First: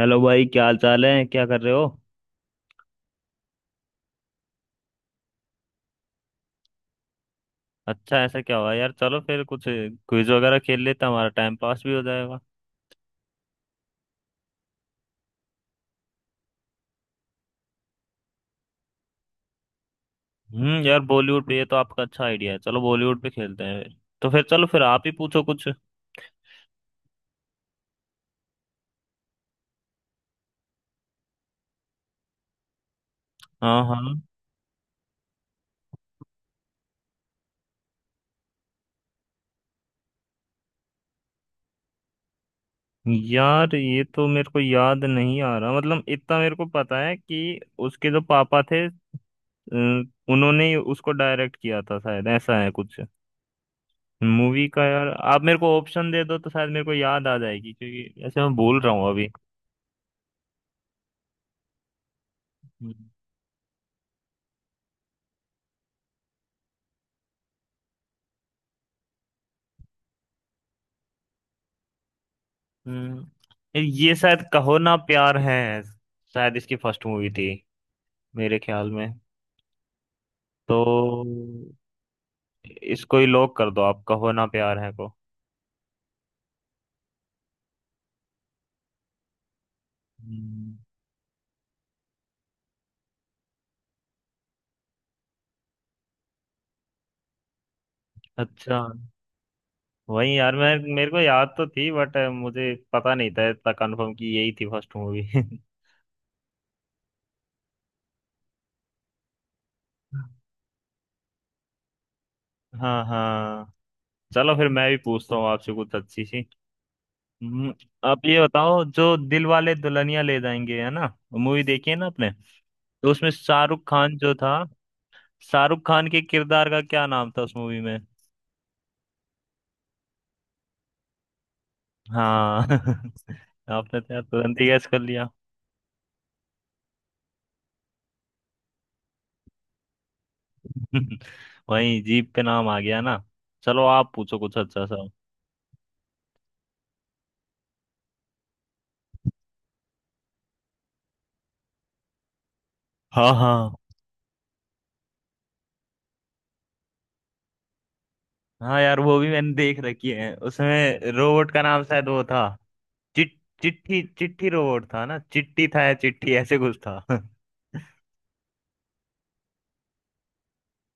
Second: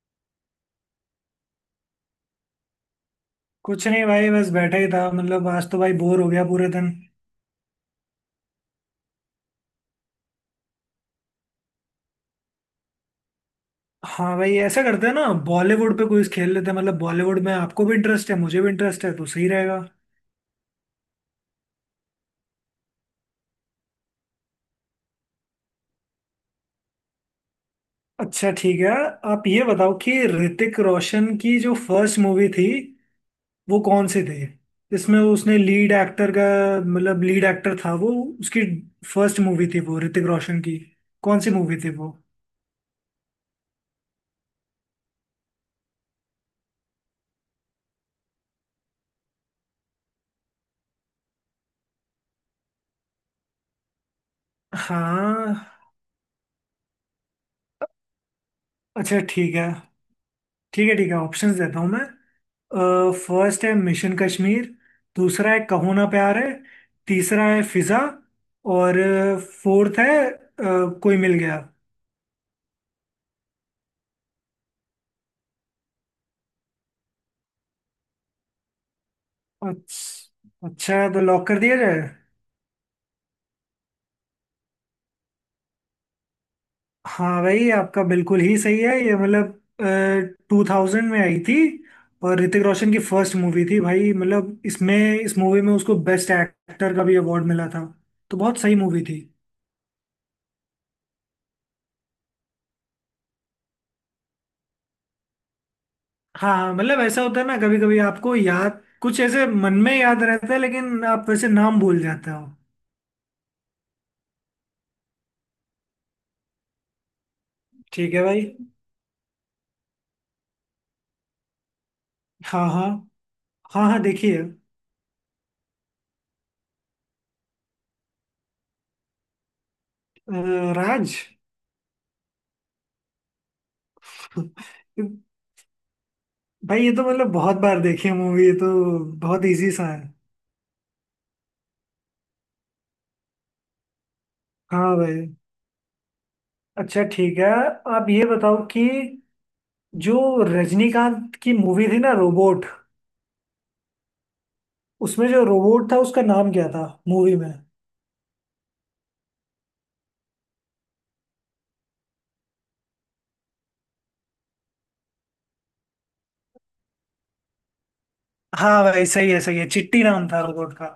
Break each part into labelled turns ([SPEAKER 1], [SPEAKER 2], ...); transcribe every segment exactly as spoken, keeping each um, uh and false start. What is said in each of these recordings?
[SPEAKER 1] Hello भाई, क्या हाल चाल है? क्या कर रहे हो?
[SPEAKER 2] कुछ नहीं भाई बस बैठा ही था मतलब आज तो भाई बोर हो गया पूरे दिन।
[SPEAKER 1] अच्छा ऐसा क्या हुआ यार? चलो फिर कुछ क्विज वगैरह खेल लेते हैं, हमारा टाइम पास भी हो जाएगा।
[SPEAKER 2] हाँ भाई ऐसा करते हैं ना बॉलीवुड पे क्विज खेल लेते हैं। मतलब बॉलीवुड में आपको भी इंटरेस्ट है मुझे भी इंटरेस्ट है तो सही रहेगा।
[SPEAKER 1] हम्म यार बॉलीवुड पे ये तो आपका अच्छा आइडिया है। चलो बॉलीवुड पे खेलते हैं फिर। तो फिर चलो, फिर आप ही पूछो कुछ।
[SPEAKER 2] अच्छा ठीक है। आप ये बताओ कि ऋतिक रोशन की जो फर्स्ट मूवी थी वो
[SPEAKER 1] हाँ, हाँ।
[SPEAKER 2] कौन सी थी। इसमें उसने लीड एक्टर का मतलब लीड एक्टर था वो। उसकी फर्स्ट मूवी थी वो ऋतिक रोशन की। कौन सी मूवी थी वो।
[SPEAKER 1] यार ये तो मेरे को याद नहीं आ रहा। मतलब इतना मेरे को पता है कि उसके जो पापा थे अ, उन्होंने ही उसको डायरेक्ट किया था, शायद ऐसा है कुछ मूवी का, यार। आप
[SPEAKER 2] हाँ।
[SPEAKER 1] मेरे को ऑप्शन दे दो तो शायद मेरे को याद आ जाएगी, क्योंकि ऐसे मैं भूल रहा हूँ।
[SPEAKER 2] अच्छा ठीक है। ठीक है ठीक है ऑप्शंस देता हूँ मैं।
[SPEAKER 1] अभी।
[SPEAKER 2] फर्स्ट है मिशन कश्मीर। दूसरा है कहो ना प्यार है। तीसरा है फिजा। और फोर्थ है अ, कोई मिल गया।
[SPEAKER 1] हम्म ये शायद कहो ना प्यार है। शायद इसकी फर्स्ट मूवी थी, मेरे ख्याल में।
[SPEAKER 2] अच्छा
[SPEAKER 1] तो
[SPEAKER 2] अच्छा तो लॉक कर दिया जाए।
[SPEAKER 1] इसको ही लॉक कर दो आप, कहो ना प्यार है को।
[SPEAKER 2] हाँ भाई आपका बिल्कुल ही सही है ये मतलब टू
[SPEAKER 1] हम्म।
[SPEAKER 2] थाउजेंड में आई थी और ऋतिक रोशन की फर्स्ट मूवी थी भाई। मतलब इसमें इस मूवी में उसको बेस्ट एक्टर का भी अवार्ड मिला था तो बहुत सही
[SPEAKER 1] अच्छा।
[SPEAKER 2] मूवी थी।
[SPEAKER 1] वही यार, मैं मेरे को याद तो थी बट मुझे पता नहीं था इतना कंफर्म कि यही थी फर्स्ट मूवी।
[SPEAKER 2] हाँ मतलब ऐसा होता है ना कभी कभी आपको याद कुछ ऐसे मन में याद रहता है लेकिन आप वैसे नाम भूल जाते हो।
[SPEAKER 1] हाँ, हाँ। चलो फिर, मैं भी पूछता हूँ आपसे कुछ अच्छी सी। हम्म।
[SPEAKER 2] ठीक है
[SPEAKER 1] आप ये
[SPEAKER 2] भाई।
[SPEAKER 1] बताओ, जो दिल वाले दुल्हनिया ले जाएंगे, है ना? मूवी देखी है ना आपने?
[SPEAKER 2] हाँ हाँ।
[SPEAKER 1] तो उसमें शाहरुख
[SPEAKER 2] हाँ हाँ
[SPEAKER 1] खान जो
[SPEAKER 2] देखिए अ,
[SPEAKER 1] था, शाहरुख खान के किरदार का क्या नाम था उस मूवी में?
[SPEAKER 2] राज।
[SPEAKER 1] हाँ। आपने तो यार तुरंत ही गैस कर लिया।
[SPEAKER 2] भाई ये तो मतलब बहुत बार देखी है मूवी ये तो। बहुत इजी सा है।
[SPEAKER 1] वही, जीप पे नाम आ गया ना। चलो आप पूछो कुछ अच्छा
[SPEAKER 2] हाँ
[SPEAKER 1] सा।
[SPEAKER 2] भाई। अच्छा ठीक है। आप ये बताओ कि जो रजनीकांत की मूवी थी ना रोबोट
[SPEAKER 1] हाँ, हाँ।
[SPEAKER 2] उसमें जो रोबोट था उसका नाम क्या था मूवी में।
[SPEAKER 1] हाँ यार, वो भी मैंने देख रखी है। उसमें रोबोट का नाम शायद वो था, चिट। चिट्ठी चिट्ठी रोबोट था ना? चिट्टी था या चिट्ठी, ऐसे कुछ था।
[SPEAKER 2] हाँ भाई सही है सही है चिट्टी नाम था रोबोट का।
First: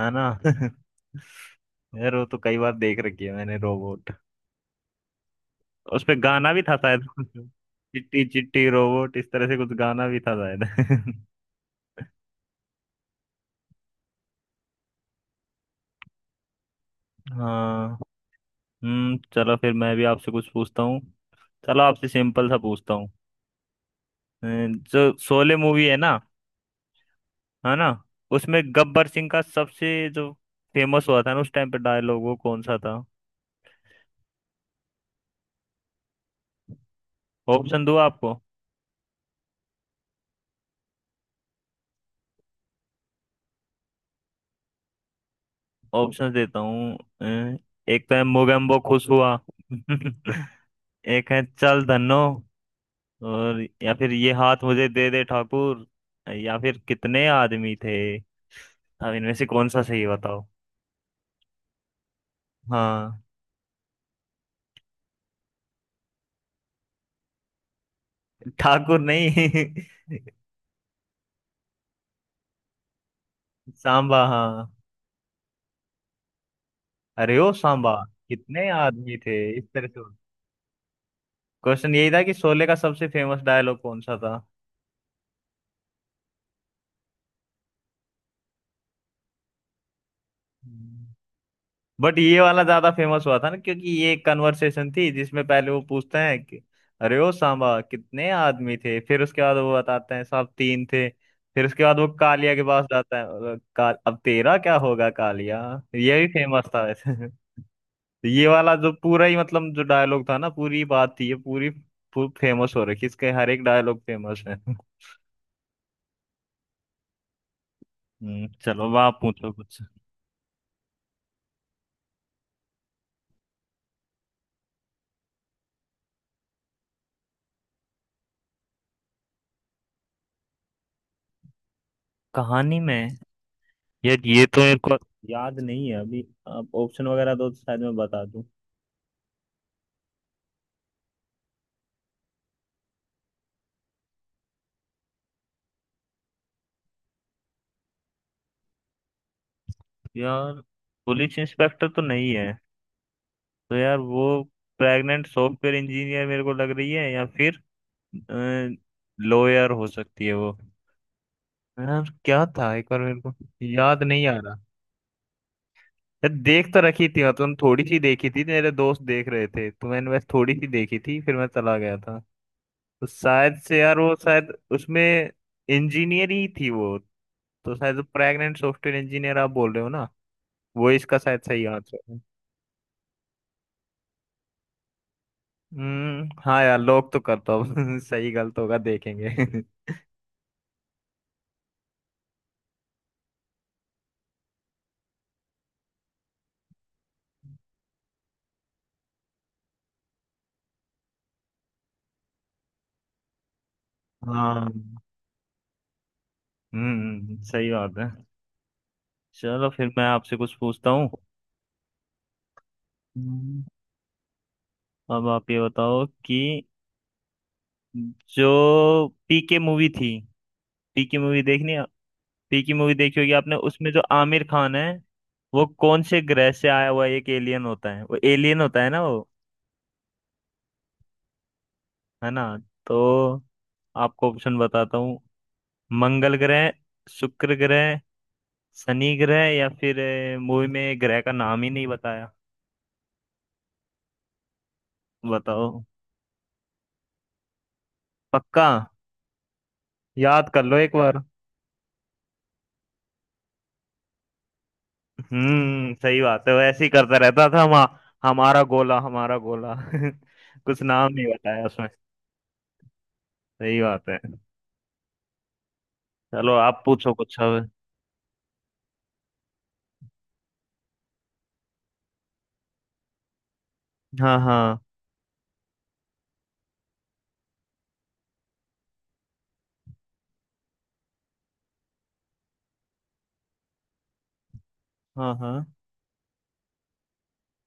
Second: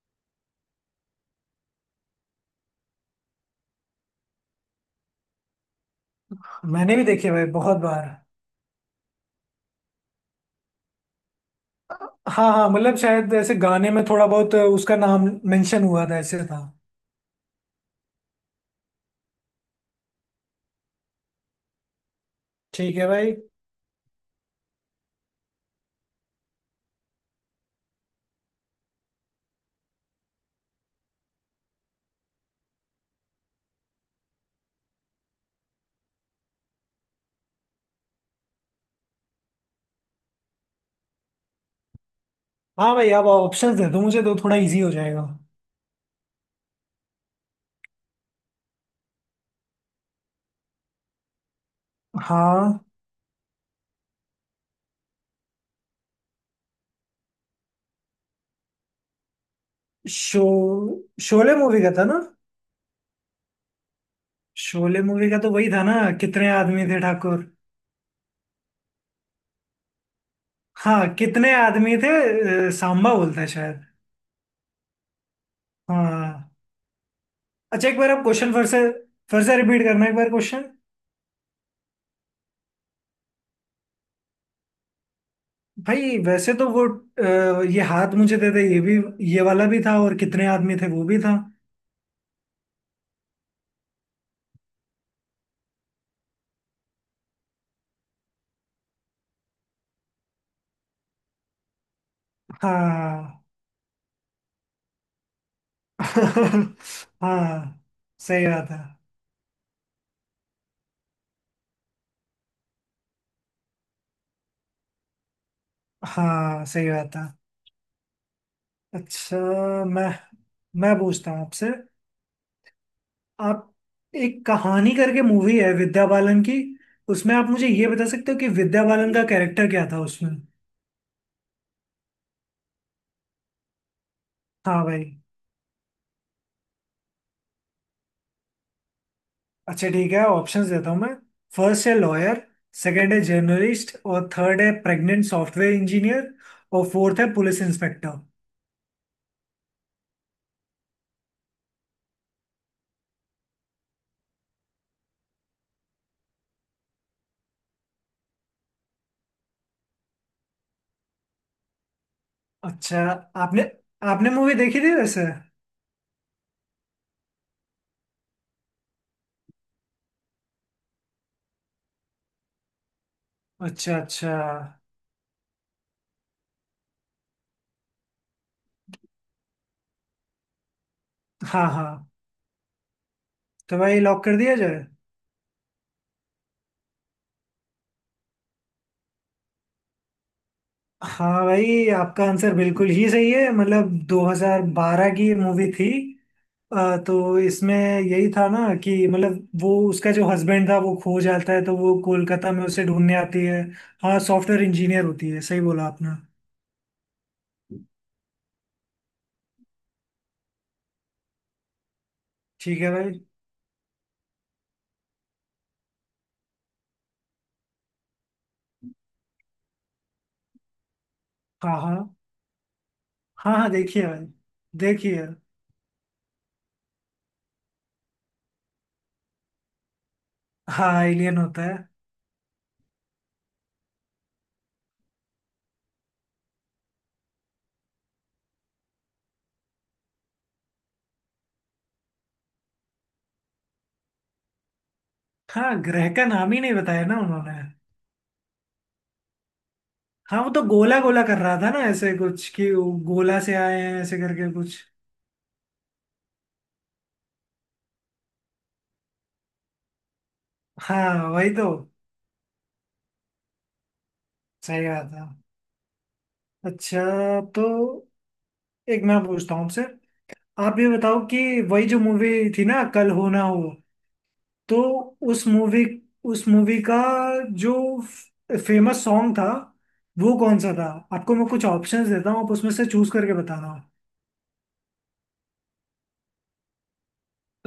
[SPEAKER 1] है ना। यार वो तो कई बार देख रखी है मैंने, रोबोट। उस पे गाना भी था
[SPEAKER 2] मैंने
[SPEAKER 1] शायद।
[SPEAKER 2] भी देखी है भाई बहुत बार।
[SPEAKER 1] चिट्टी चिट्टी रोबोट, इस तरह से कुछ गाना भी था शायद।
[SPEAKER 2] हाँ हाँ मतलब शायद ऐसे गाने में थोड़ा बहुत उसका नाम मेंशन हुआ था ऐसे था।
[SPEAKER 1] हाँ। हम्म चलो फिर मैं भी आपसे कुछ पूछता हूँ। चलो आपसे सिंपल सा पूछता
[SPEAKER 2] ठीक है
[SPEAKER 1] हूँ।
[SPEAKER 2] भाई।
[SPEAKER 1] अ, जो शोले मूवी है ना, है ना, उसमें गब्बर सिंह का सबसे जो फेमस हुआ था ना उस टाइम पे डायलॉग, वो कौन सा था? ऑप्शन दूँ आपको?
[SPEAKER 2] हाँ भाई आप ऑप्शंस दे दो मुझे तो थोड़ा इजी हो जाएगा।
[SPEAKER 1] ऑप्शन देता हूँ। अ, एक तो है, मोगेम्बो खुश हुआ। एक है, चल धन्नो।
[SPEAKER 2] हाँ।
[SPEAKER 1] और या फिर, ये हाथ मुझे दे दे ठाकुर। या फिर, कितने आदमी थे। अब इनमें से कौन सा सही,
[SPEAKER 2] शो
[SPEAKER 1] बताओ।
[SPEAKER 2] शोले मूवी का था ना।
[SPEAKER 1] हाँ।
[SPEAKER 2] शोले मूवी का तो वही था ना। कितने आदमी थे ठाकुर।
[SPEAKER 1] ठाकुर नहीं।
[SPEAKER 2] हाँ कितने आदमी थे अ, सांबा बोलता है शायद।
[SPEAKER 1] सांबा, हाँ।
[SPEAKER 2] हाँ।
[SPEAKER 1] अरे ओ
[SPEAKER 2] अच्छा
[SPEAKER 1] सांबा,
[SPEAKER 2] एक बार आप क्वेश्चन फिर
[SPEAKER 1] कितने
[SPEAKER 2] से।
[SPEAKER 1] आदमी थे,
[SPEAKER 2] फिर से
[SPEAKER 1] इस
[SPEAKER 2] रिपीट
[SPEAKER 1] तरह से।
[SPEAKER 2] करना एक बार क्वेश्चन।
[SPEAKER 1] क्वेश्चन यही था कि शोले का सबसे फेमस डायलॉग कौन सा था।
[SPEAKER 2] भाई वैसे तो वो अ, ये हाथ मुझे दे दे ये भी। ये वाला भी था और कितने आदमी थे वो भी था।
[SPEAKER 1] बट ये वाला ज्यादा फेमस हुआ था ना, क्योंकि ये एक कन्वर्सेशन थी जिसमें पहले वो पूछते हैं कि, अरे ओ सांबा कितने आदमी थे, फिर उसके बाद वो बताते हैं, साहब तीन थे। फिर उसके बाद वो कालिया के पास जाता है
[SPEAKER 2] हाँ।
[SPEAKER 1] और का, अब तेरा क्या होगा कालिया। ये भी फेमस था वैसे।
[SPEAKER 2] हाँ
[SPEAKER 1] तो
[SPEAKER 2] सही
[SPEAKER 1] ये
[SPEAKER 2] बात
[SPEAKER 1] वाला
[SPEAKER 2] है।
[SPEAKER 1] जो पूरा ही मतलब जो डायलॉग था ना, पूरी बात थी ये पूरी फेमस हो रखी, इसके हर एक डायलॉग फेमस है।
[SPEAKER 2] हाँ। सही बात है।
[SPEAKER 1] हम्म, चलो अब आप
[SPEAKER 2] अच्छा
[SPEAKER 1] पूछो कुछ।
[SPEAKER 2] मैं मैं पूछता हूँ आपसे। आप एक कहानी करके मूवी है विद्या बालन की। उसमें आप मुझे ये बता सकते हो कि विद्या बालन का कैरेक्टर क्या था उसमें।
[SPEAKER 1] कहानी में? यार ये तो मेरे
[SPEAKER 2] हाँ
[SPEAKER 1] को
[SPEAKER 2] भाई।
[SPEAKER 1] याद नहीं है अभी। आप ऑप्शन वगैरह दो तो शायद मैं बता दूं।
[SPEAKER 2] अच्छा ठीक है ऑप्शंस देता हूँ मैं। फर्स्ट है लॉयर। सेकंड है जर्नलिस्ट और थर्ड है प्रेग्नेंट सॉफ्टवेयर इंजीनियर। और फोर्थ है पुलिस इंस्पेक्टर।
[SPEAKER 1] यार, पुलिस इंस्पेक्टर तो नहीं है। तो यार वो, प्रेग्नेंट सॉफ्टवेयर इंजीनियर मेरे को लग रही है, या फिर लॉयर हो सकती है वो। यार क्या था एक बार,
[SPEAKER 2] अच्छा।
[SPEAKER 1] मेरे को
[SPEAKER 2] आपने
[SPEAKER 1] याद नहीं
[SPEAKER 2] आपने
[SPEAKER 1] आ
[SPEAKER 2] मूवी
[SPEAKER 1] रहा।
[SPEAKER 2] देखी थी वैसे।
[SPEAKER 1] यार देख तो रखी थी मैं, तुम थोड़ी सी देखी थी, मेरे दोस्त देख रहे थे तो मैंने बस थोड़ी सी देखी थी, फिर मैं चला गया था। तो शायद से
[SPEAKER 2] अच्छा
[SPEAKER 1] यार वो
[SPEAKER 2] अच्छा।
[SPEAKER 1] शायद उसमें इंजीनियर ही थी वो। तो शायद प्रेग्नेंट सॉफ्टवेयर इंजीनियर आप बोल रहे हो ना, वो इसका शायद सही
[SPEAKER 2] हाँ
[SPEAKER 1] आंसर
[SPEAKER 2] हाँ
[SPEAKER 1] है।
[SPEAKER 2] तो भाई लॉक कर दिया जाए।
[SPEAKER 1] हम्म, हाँ यार, लोग तो करता हूँ। सही गलत होगा देखेंगे।
[SPEAKER 2] हाँ भाई आपका आंसर बिल्कुल ही सही है मतलब दो हज़ार बारह की मूवी थी। अ, तो इसमें यही था ना कि मतलब वो उसका जो हस्बैंड था वो खो जाता है तो वो कोलकाता में उसे ढूंढने आती है। हाँ सॉफ्टवेयर
[SPEAKER 1] हाँ।
[SPEAKER 2] इंजीनियर होती है सही बोला आपने।
[SPEAKER 1] हम्म सही बात है। चलो फिर मैं आपसे कुछ पूछता हूँ।
[SPEAKER 2] ठीक है भाई।
[SPEAKER 1] हम्म। अब आप ये बताओ कि जो पीके मूवी थी, पी की मूवी देखनी
[SPEAKER 2] हाँ
[SPEAKER 1] है,
[SPEAKER 2] हाँ।
[SPEAKER 1] पी की मूवी देखी होगी आपने,
[SPEAKER 2] हाँ हाँ
[SPEAKER 1] उसमें जो
[SPEAKER 2] देखिए भाई।
[SPEAKER 1] आमिर खान है,
[SPEAKER 2] देखिए।
[SPEAKER 1] वो कौन से ग्रह से आया हुआ एक एलियन होता है, वो एलियन होता है ना वो?
[SPEAKER 2] हाँ एलियन होता है।
[SPEAKER 1] है ना? तो आपको ऑप्शन बताता हूँ। मंगल ग्रह, शुक्र ग्रह, शनि ग्रह, या फिर अ, मूवी में ग्रह का नाम ही नहीं बताया।
[SPEAKER 2] हाँ
[SPEAKER 1] बताओ।
[SPEAKER 2] ग्रह का नाम ही नहीं बताया ना उन्होंने।
[SPEAKER 1] पक्का?
[SPEAKER 2] हाँ
[SPEAKER 1] याद
[SPEAKER 2] वो तो
[SPEAKER 1] कर लो एक
[SPEAKER 2] गोला
[SPEAKER 1] बार।
[SPEAKER 2] गोला कर रहा था ना ऐसे कुछ कि वो गोला से आए हैं ऐसे करके कुछ।
[SPEAKER 1] हम्म सही बात है, वो ऐसे ही करता रहता था। हम हमारा गोला, हमारा गोला। कुछ नाम नहीं
[SPEAKER 2] हाँ वही
[SPEAKER 1] बताया
[SPEAKER 2] तो।
[SPEAKER 1] उसमें। सही बात है।
[SPEAKER 2] सही बात है।
[SPEAKER 1] चलो आप
[SPEAKER 2] अच्छा
[SPEAKER 1] पूछो कुछ अब।
[SPEAKER 2] तो एक मैं पूछता हूँ आपसे। आप ये बताओ कि वही जो मूवी थी ना कल हो ना हो
[SPEAKER 1] हाँ, हाँ,
[SPEAKER 2] तो उस मूवी उस मूवी का जो फेमस सॉन्ग था वो कौन सा था। आपको मैं कुछ ऑप्शंस देता हूँ आप उसमें से चूज करके बताना।
[SPEAKER 1] हाँ, हाँ।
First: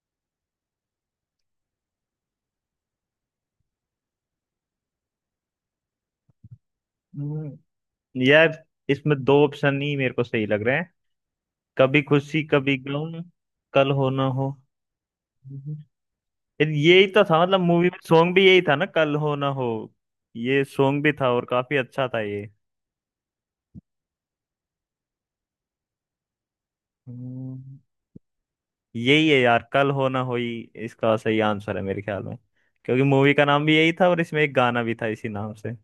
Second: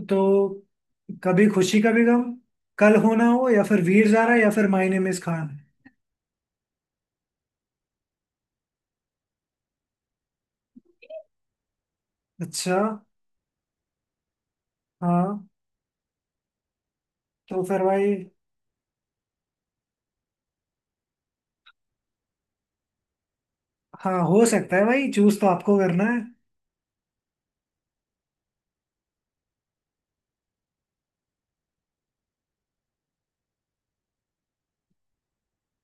[SPEAKER 2] तो कभी खुशी कभी गम। कल हो ना हो या फिर वीर ज़ारा या फिर माय नेम इज खान।
[SPEAKER 1] हम्म, यार इसमें दो ऑप्शन ही मेरे को सही लग रहे हैं। कभी खुशी
[SPEAKER 2] अच्छा।
[SPEAKER 1] कभी गम, कल हो ना हो।
[SPEAKER 2] हाँ।
[SPEAKER 1] हम्म। यार यही तो था, मतलब
[SPEAKER 2] तो फिर
[SPEAKER 1] मूवी में
[SPEAKER 2] भाई।
[SPEAKER 1] सॉन्ग भी यही था ना, कल हो ना हो। ये सॉन्ग भी था और काफी अच्छा था ये।
[SPEAKER 2] हाँ हो सकता है भाई चूज तो आपको करना है।
[SPEAKER 1] हम्म। यही है यार, कल हो ना हो ही इसका सही आंसर है मेरे ख्याल में, क्योंकि मूवी का नाम भी यही था और इसमें एक गाना भी था इसी नाम से।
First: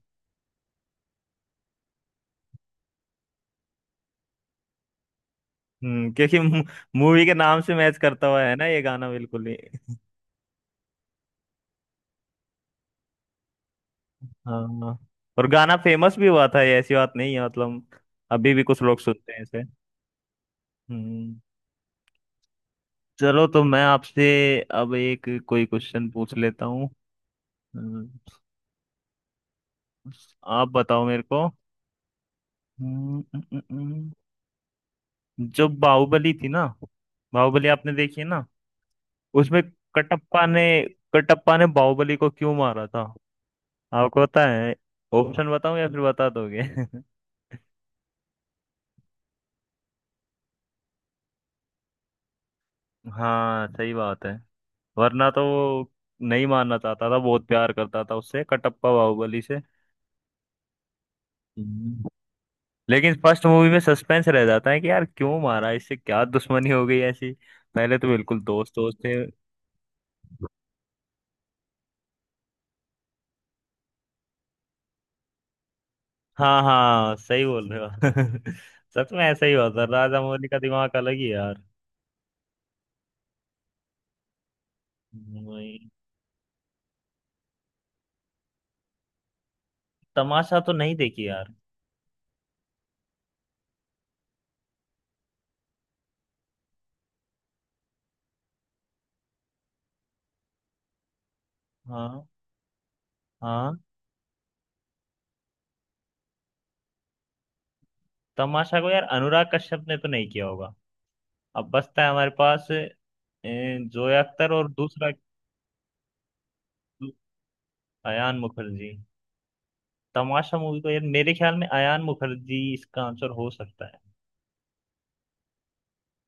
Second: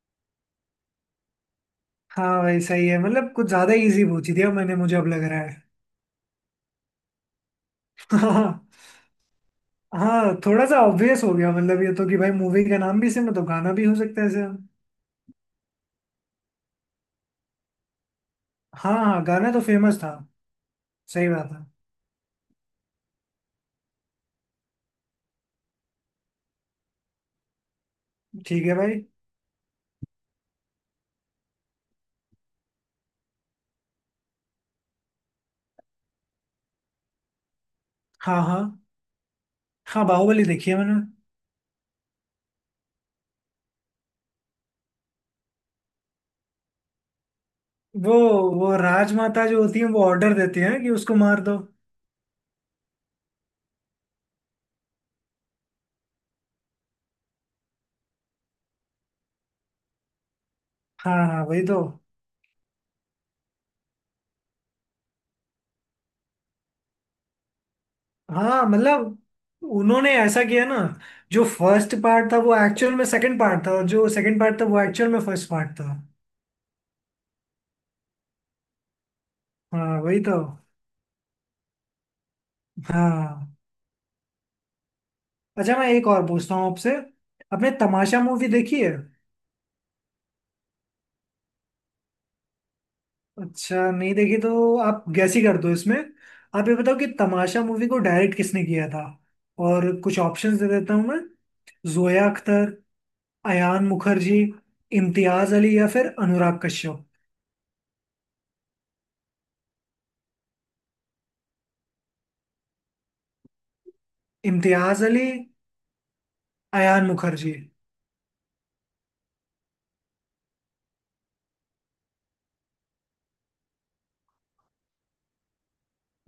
[SPEAKER 2] हाँ भाई सही है मतलब कुछ ज्यादा इजी पूछ दिया मैंने मुझे अब लग रहा है।
[SPEAKER 1] हम्म क्योंकि मूवी के नाम से मैच करता हुआ है ना
[SPEAKER 2] हाँ।
[SPEAKER 1] ये गाना, बिल्कुल ही।
[SPEAKER 2] हाँ थोड़ा सा ऑब्वियस हो गया मतलब ये तो कि भाई मूवी का नाम भी सेम है तो गाना भी हो सकता है सेम।
[SPEAKER 1] हाँ। और गाना फेमस भी हुआ था ये, ऐसी बात नहीं है मतलब, अभी भी कुछ
[SPEAKER 2] हाँ
[SPEAKER 1] लोग
[SPEAKER 2] हाँ
[SPEAKER 1] सुनते हैं
[SPEAKER 2] गाना तो
[SPEAKER 1] इसे।
[SPEAKER 2] फेमस था। सही
[SPEAKER 1] हम्म।
[SPEAKER 2] बात है।
[SPEAKER 1] चलो तो मैं आपसे अब एक कोई क्वेश्चन पूछ लेता हूँ। हम्म।
[SPEAKER 2] ठीक है भाई।
[SPEAKER 1] आप बताओ मेरे को। हम्म, हम्म, हम्म, हम्म। जो बाहुबली थी ना, बाहुबली आपने देखी है
[SPEAKER 2] हाँ
[SPEAKER 1] ना?
[SPEAKER 2] हाँ।
[SPEAKER 1] उसमें
[SPEAKER 2] हाँ बाहुबली
[SPEAKER 1] कटप्पा ने,
[SPEAKER 2] देखी है मैंने।
[SPEAKER 1] कटप्पा ने बाहुबली को क्यों मारा था? आपको पता है? ऑप्शन बताऊं या फिर बता दोगे?
[SPEAKER 2] वो वो राजमाता जो होती है वो ऑर्डर देती है कि उसको मार दो।
[SPEAKER 1] हाँ, सही बात है। वरना तो वो नहीं मानना चाहता था, बहुत प्यार करता था उससे कटप्पा, बाहुबली से।
[SPEAKER 2] हाँ हाँ वही तो।
[SPEAKER 1] हम्म। लेकिन फर्स्ट मूवी में सस्पेंस रह जाता है कि यार क्यों मारा, इससे क्या दुश्मनी हो गई ऐसी। पहले तो बिल्कुल
[SPEAKER 2] हाँ
[SPEAKER 1] दोस्त दोस्त थे।
[SPEAKER 2] मतलब उन्होंने ऐसा किया ना जो फर्स्ट पार्ट था वो एक्चुअल में सेकंड पार्ट था और जो सेकंड पार्ट था वो एक्चुअल में फर्स्ट पार्ट था।
[SPEAKER 1] हाँ, हाँ, सही बोल रहे हो। सच में ऐसा ही हुआ था,
[SPEAKER 2] हाँ वही
[SPEAKER 1] राजा
[SPEAKER 2] तो।
[SPEAKER 1] मौली का दिमाग अलग ही है यार।
[SPEAKER 2] हाँ। अच्छा मैं
[SPEAKER 1] वही।
[SPEAKER 2] एक और पूछता हूँ आपसे। आपने तमाशा मूवी देखी है।
[SPEAKER 1] तमाशा तो नहीं देखी यार।
[SPEAKER 2] अच्छा नहीं देखी तो आप गैस ही कर दो इसमें। आप ये बताओ कि तमाशा मूवी को डायरेक्ट किसने किया था और कुछ ऑप्शंस दे देता हूँ मैं।
[SPEAKER 1] हाँ,
[SPEAKER 2] जोया अख्तर।
[SPEAKER 1] हाँ।
[SPEAKER 2] अयान मुखर्जी। इम्तियाज अली या फिर अनुराग कश्यप।
[SPEAKER 1] तमाशा को यार, अनुराग कश्यप ने तो नहीं किया होगा। अब बचता है हमारे पास ए, जोया अख्तर और
[SPEAKER 2] इम्तियाज
[SPEAKER 1] दूसरा,
[SPEAKER 2] अली। अयान मुखर्जी।
[SPEAKER 1] अयान मुखर्जी। तमाशा मूवी को यार मेरे ख्याल में अयान मुखर्जी इसका आंसर हो सकता है।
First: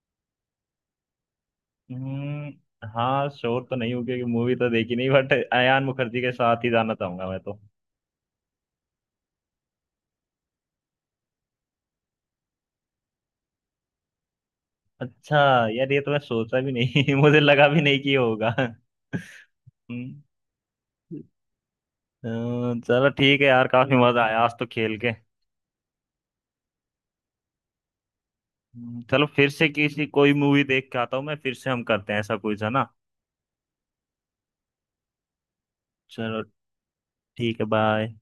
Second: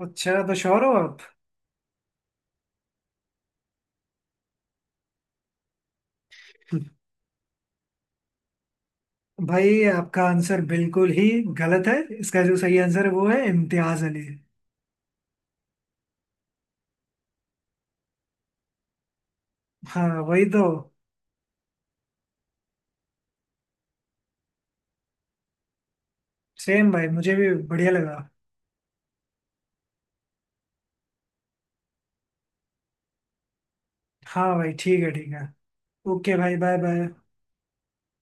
[SPEAKER 2] अच्छा तो श्योर हो आप।
[SPEAKER 1] हम्म। हाँ, श्योर तो नहीं हूँ क्योंकि मूवी तो देखी नहीं, बट अयान मुखर्जी के साथ ही जाना चाहूंगा मैं तो।
[SPEAKER 2] भाई आपका आंसर बिल्कुल ही गलत है। इसका जो सही आंसर है वो है इम्तियाज अली।
[SPEAKER 1] अच्छा। यार ये तो मैं सोचा भी नहीं, मुझे लगा भी नहीं कि ये होगा।
[SPEAKER 2] हाँ
[SPEAKER 1] हम्म,
[SPEAKER 2] वही तो।
[SPEAKER 1] अ, चलो ठीक है यार, काफी मजा आया आज तो खेल के।
[SPEAKER 2] सेम भाई मुझे भी बढ़िया लगा।
[SPEAKER 1] हम्म, चलो फिर से किसी कोई मूवी देख के आता हूँ, मैं फिर से हम करते हैं ऐसा कुछ, है ना?
[SPEAKER 2] हाँ भाई ठीक है ठीक है। ओके
[SPEAKER 1] चलो।
[SPEAKER 2] भाई बाय बाय।
[SPEAKER 1] ठीक है, बाय।